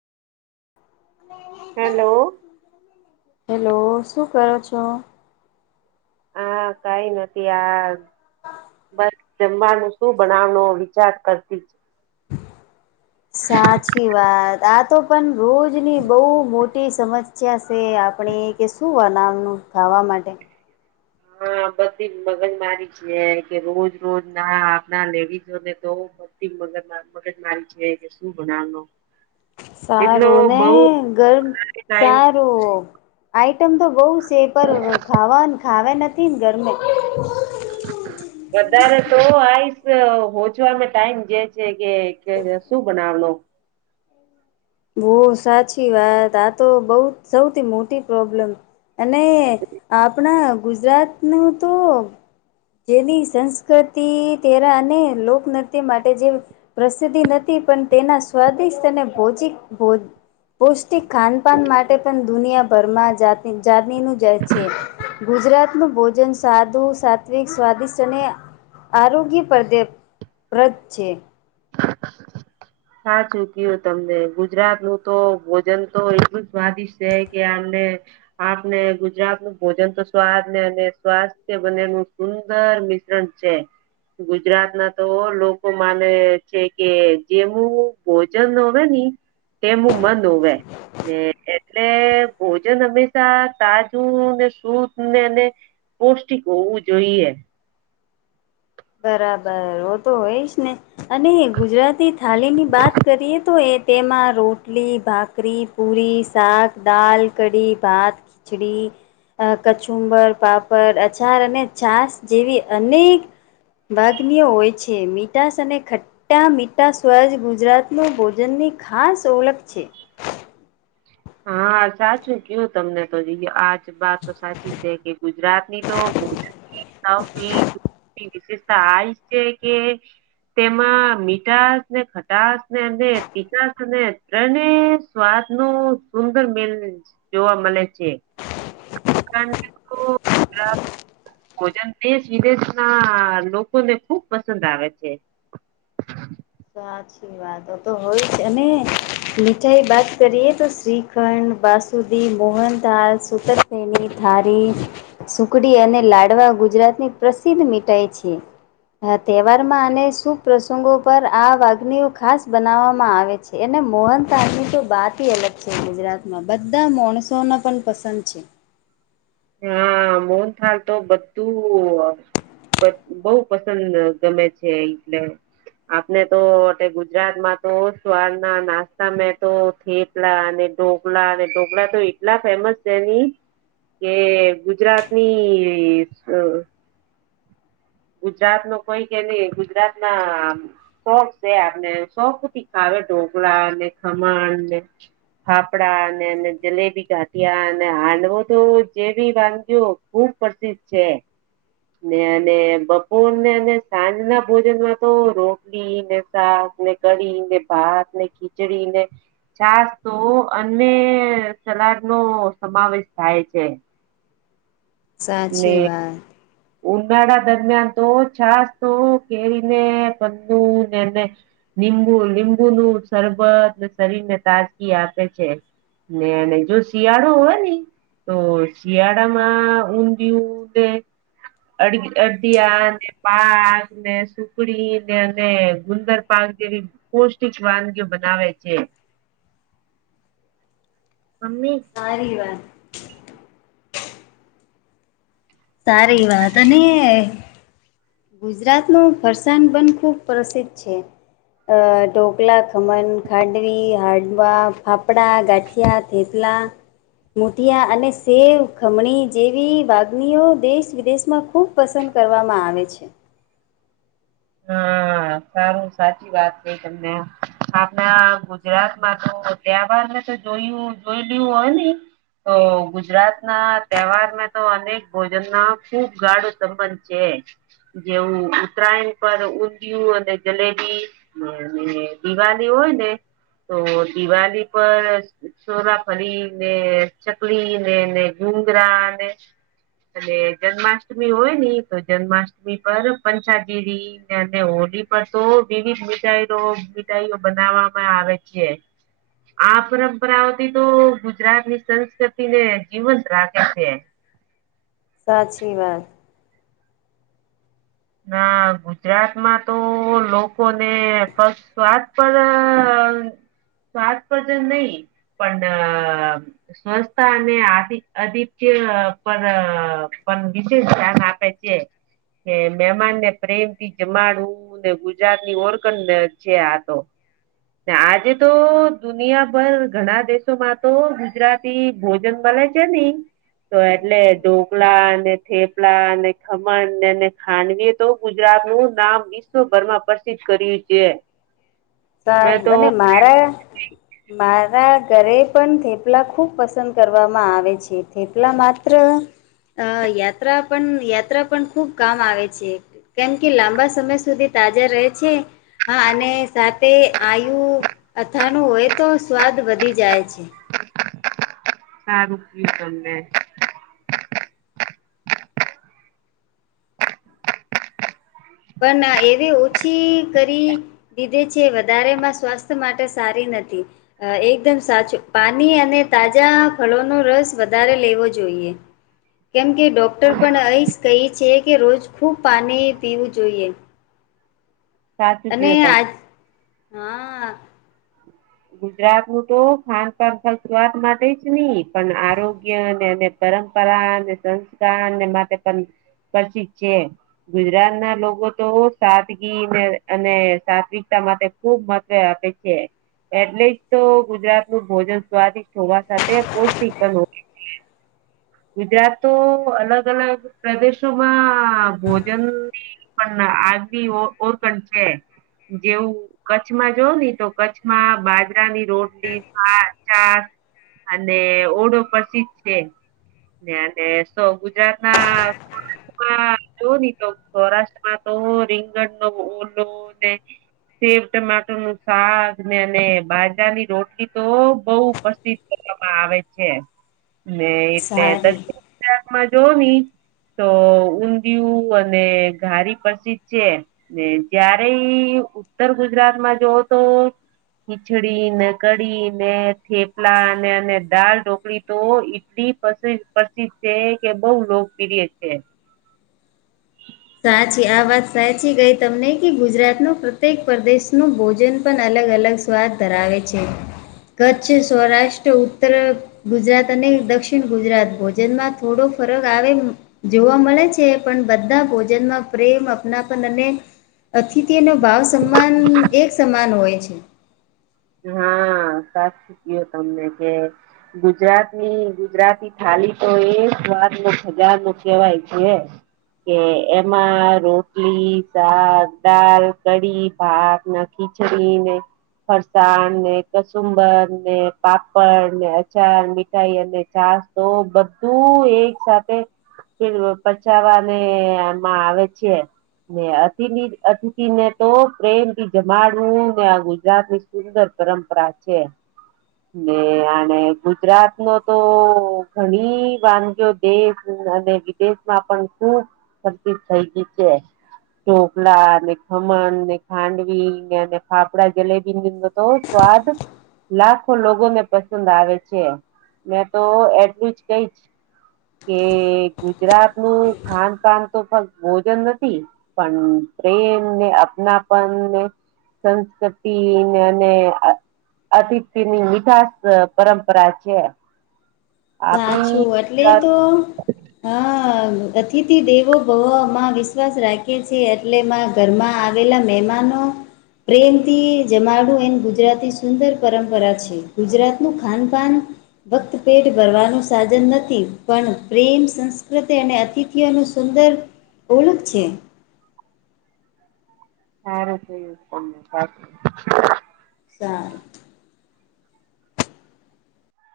[inaudible] Hello hello શું કરો છો હા કઈ નથી આ બસ તેમવા ન શું બનાવનો વિચાર કરતી સાચી વાત આ તો પણ રોજની બહુ મોટી સમજ ચછાશે આપણે કે શું વા નામનું ખાવા માટે હા બધી મગજ મારી છ કે રોજ રોજ ના આપણા લેડીઝોને તો મગ મગજ મારી છે કે શું ભણાવવાનો સારું ને ગરમ ટાઈમ સારું આઈટમ તો બહુ છે પર ખાવા ખાવે નથી ને ગરમે [inaudible] વધારે તો આઈસ હોચવામે ટાઈમ જે છે કે શું બનાવનો બહ સાચી વાત આ તો બઉ સૌથી મોટી પ્રોબ્લેમ અને આપણા ગુજરાત નું તો જેની સંસ્કૃતિ તેરા અને લોકનૃત્ય માટે જે પ્રસિદ્ધિ નથી પણ તેના સ્વાદિષ્ટ અને ભોજિક પૌષ્ટિક ખાનપાન માટે પણ દુનિયાભરમાં જાનીનું જાય છે ગુજરાતનું ભોજન સાદું સાત્વિક સ્વાદિષ્ટ અને આરોગ્ય પદેપદ છે હા ચૂક્યું તમને ગુજરાત નું તો ભોજન તો એટલું સ્વાદિષ્ટ છે કે આમને આપને ગુજરાત નું ભોજન તો સ્વાદ ને અને સ્વાસ્થ્ય બને ન સુંદર મિ ગુજરાત ના તો લોકો માને છે કે જેમ હ ભોજન હોવે ને તેું મનોવે ને એટલે ભોજન હંમેશા તાજું ને શુદધ ને સ્પોસ્ટિક હોવું જોઈએ બરાબર ઓ તો હોય જ ને અને ગુજરાતી થાળીની વાત કરીએ તો એ તેમાં રોટલી ભાકરી પૂરી સાક દાલ કઢી ભાત ખિચડી કછુંબર પાપડ અચાર અને છાસ જેવી અનેક ભાગનીય હોય છે મીઠાસ અને ખટ ચટટા મીટા સ્વજ ગુજરાતનું ભોજનની ખાસ ઓળખ છે હા સાચું કયું તમને તો આજ વાત તો સાચી છે કે ગુજરાત ની તો ભોજનની વિશેષતા આ છે કે તેમાં મીઠશ ને ખટાસ ને અને પીઠાસ ને અને સ્વાદ નો સુંદર મેિલ જોવા મળે છે [inaudible] ભોજન દેશ વિદેશ ના લોકોને ખુબ પસંદ આવે છે સાચી વાત હોય અને મીઠાાઈ વાત કરીએ તો શ્રીખંડસ સુધી મોહનદાલ સુકતબેની ધારી સુકડી અને લાડવા ગુજરાતની પ્રસિદ્ધ મીઠાઈ છે હ તહેવારમાં આને શું પ્રસંગો પર આ વાગણીઓ ખાસ બનાવવામાં આવે છે અને મોહનતાાલની તો બાત અલગ છે ગુજરાત બધા માણસોને પણ પસંદ છે હા મોન થાલ તો બધું બહુ પસંદ ગમે છે એટલે આપને તો એ ગુજરાતમાં તો સ્ર ના નાસ્તા મે તો લા અને ઢોકળ અને ઢોકળા તો એટલા ફેમસ છે એની કે ગુજરાતની ગુજરાત નું કોઈ કે નહી ગુજરાત ના શોખ છે આપને શોખ થી ખાવે ઢોકળા ને ખમણ ને ફાફડા જલેબી ગાઠિયા અને હાંડવો તો જે ભી વાંધો ખુબ પ્રસિદ્ધ છે. ને અને બપોર ને અને સાંજ ના ભોજન માં તો રોટલીને શાક ને કરીને ભાત ને ખીચડી ને ચાસ તો અને સલાદ નો સમાવેશ થાય છે. ને સાચી વાત. ઉનાળા દરમિયાન તો છાસ તો કેરીને પનેને લીંબુ લીંબુ નું શરબતને શરીર ને તાજગી આપે છે. ન નઈ જો શિયાળો હોય ને તો શિયાળામાં ઊંધિયું ને અ અડદિયા ને પાક ને સુખડી ને ગુંદર પાક જેવી પૌષ્ટિક વાનગ્ય બનાવે છે. મમ્મી આ રવા સારી વાત અને ગુજરાતનું ફરસાણ બંધ ખૂબ પ્રસિદ્ધ છે. અ ઢોકલા ખમણ ખાડવી હડવા ફાફડાડા ગાઠિયા થેતલા મુઠિયા અને સેવ ખમણી જેવી વાગણીઓ દેશ વિદેશમાં ખૂબ પસંદ કરવામાં આવે છે. હા સારું સાચી વાત કઈ તમને આપણા ગુજરાતમાં તો ત્યાંબદને તો જોયું જોઈ લું હોય ને તો ગુજરાત ના તહેવાર તો અનેક ભોજન ના ખુબ ગાડું સંબંધ જે જેવું ઉત્તરાયણ ર ઊંધિયું અને જલેબી અને દિવાળી હોય ને તો દિવાળી પર છોરા ફરી ને ચકલી ને ડુંગરા અને અને જન્માષ્ટમી હોય ની તો જન્માષ્ટમી પર પંચાગરી હોળ પર તો વિવિધ મીઠાઈ મીઠાઈઓ બનાવામાં આવે છે. આ પરંપરાઓથી તો ગુજરાત ની સંસ્કૃતિને જીવંત રાખે છે. સાચી વાત. ના ગુજરાત માં તો લોકો ને ફ સ્વાદ પણ સ્વાદ પજન નહી પણ સ્વોચતા અને આ આધિત્ય પર પણ વિશેષ ધ્યાન આપે છે. હમ. મહેમાનને પ્રેમ થી જમાડવું ને ગુજરાત ની ઓરકનને છે,, આ તો આજે તો દુનિયાભર ઘણા દેશોમાં તો ગુજરાતી ભોજન મળ છે, નહી તો એટલે દો લા થેપલા ખમણ ખાંડવી તો ગુજરાત નું નામ વિશ્વભર માં પ્રસિદ્ધ કર્યું છે. સાર મેં તો અને મારા મારા ઘરે પણ થેપલા ખૂબ પસંદ કરવામાં આવે છે. એટલા માત્ર અ યાત્રા પણ યાત્રા પણ ખુબ કામ આવે છે. કેમ કે લાંબા સમય સુધી તાજા રહે છે, હા અને સાથે આયુ અથાણું હોય તો સ્વાદ વધી જાય છે. હારું પણ એવી ઓછી કરી દીધે છે, વધારે માં સ્વાસ્થ્ય માટે સારી નથી અ એકદમ સાચું પાની અને તાજા ફડોને રસ વધારે લેવો જોઈએ કેમ કે ડોક્ટર પણ અહી કહી છે, કે રોજ ખૂબ પાણી પીવું જોઈએ સાચું અને કયું તમે. આજ હા ગુજરાત નું તો ખાન પાાન સ્વાત માટે જ નહી પણ આરોગ્ય એ પરંપરા અને સંસ્કારને માટે પણ પ્રસિદ્ધ છે ગુજરાત ના લોકો તો સાદગીને અને સાત્વિકતા માટે ખૂબ મહત્ત્વ અપેક્ષ એટલે જ તો ગુજરાત નું ભોજન સ્વાદિષ્ટ હોવા સાથે પૌષ્ટિક પણ હો ગુજરાત તો અલગ અલગ પ્રદેશોમાં ભોજન પણ આગી ઓરકણ છે જેવું કચ્છમાં જો ને તો કચ્છમાં બાજરા ની રોટલી હાર ચાર અને ઓડો પ્રસિદ્ધ છે નેલે સો ગુજરાત ના જો નહી તો સૌરાષ્ટ્રમાં તો રીંગણ નો ઓલો ને સેબ ટમાટર નું સાગ અને બાજરાની રોટલી તો બહ પ્રસિદ્ધ કરવામાં આવે છે ને એટલે સારી દક્ષિણ ગુજરાતમાં જોવ ની તો ઊંધિય અને ઘારી પ્રસિધ છે ને જ્યારે ઉત્તર ગુજરાતમાં જોવ તો ખીચડી ને કઢી ને થેપલા ને અને દળ ઢોકળી તો ઈટલી પ્રસિદ્ધ છે કે બહુ લોકપ્રિય છે સાચી આ વાત સાચી ગઈ તમને કે ગુજરાત ન પ્રત્યેક પ્રદેશનુંું ભોજન પણ અલગ અલગ સ્વાદ ધરાવે છે કચ્છ સૌરાષ્ટ્ર ઉત્તર ગુજરાત અને દક્ષિણ ગુજરાત ભોજનમાં થોડો ફરક આવે જોવા મળે છે પણ બધા ભોજનમાં પ્રેમ અપનાપન અને અતિથિનો ભાવ સમાન એક સમાન હોય છે હા સાચી કું તમને કે ગુજરાતની ગુજરાતી થાલી તો એ સ્વાદ નો ખજા નું કેહેવાય છે કે એમાં રોટલી શાક દાલ કઢી ભાત નાખ ખીચરીને ને કસુંબર ને પાપડ ને અચાર મીઠાઈ અને ચાસ તો બધું એક સાથે પચવાને આમાં આવે છે ને અ અતિથિ ને તો પ્રેમ થી જમાડવું ને આ ગુજરાત ની સુંદર પરંપરા છે ને અને ગુજરાત નો તો ઘણી વાનગઓ દેશ અને વિદેશમાં પણ ખુબ ખર્ચ થઈ ગય છે ચોપલા ને ખમણ ને ખાંડવી ફાફડા જલેબી તો સ્વાદ લાખો લોકો ને પસંદ આવે છે મેં તો એટલું જ કઈ જ કે ગુજરાત નું ખાન પાાન તો ફક્ત ભોજન નથી પણ પ્રેમ ને અનાપનને સંસ્કૃતિ અને અતિથ્ય ની મીઠાસ પરંપરા છે આપણી સાચું એટલે વાત તો હ અતિથી દેવો ભ માં વિશ્વાસ રાખે છે એટલેમાં ઘરમાં આવેલા મહેમાનો પ્રેમથી જમાડું એમ ગુજરાતી સુંદર પરંપરા છે ગુજરાતનુંું ખાનપાન વક્ત પેટ કરવાનું સાધન નથી પણ પ્રેમ સંસ્કૃતિ અને અતિથિઓનું સુંદર ઓવ લખ છે હ રતે સાાય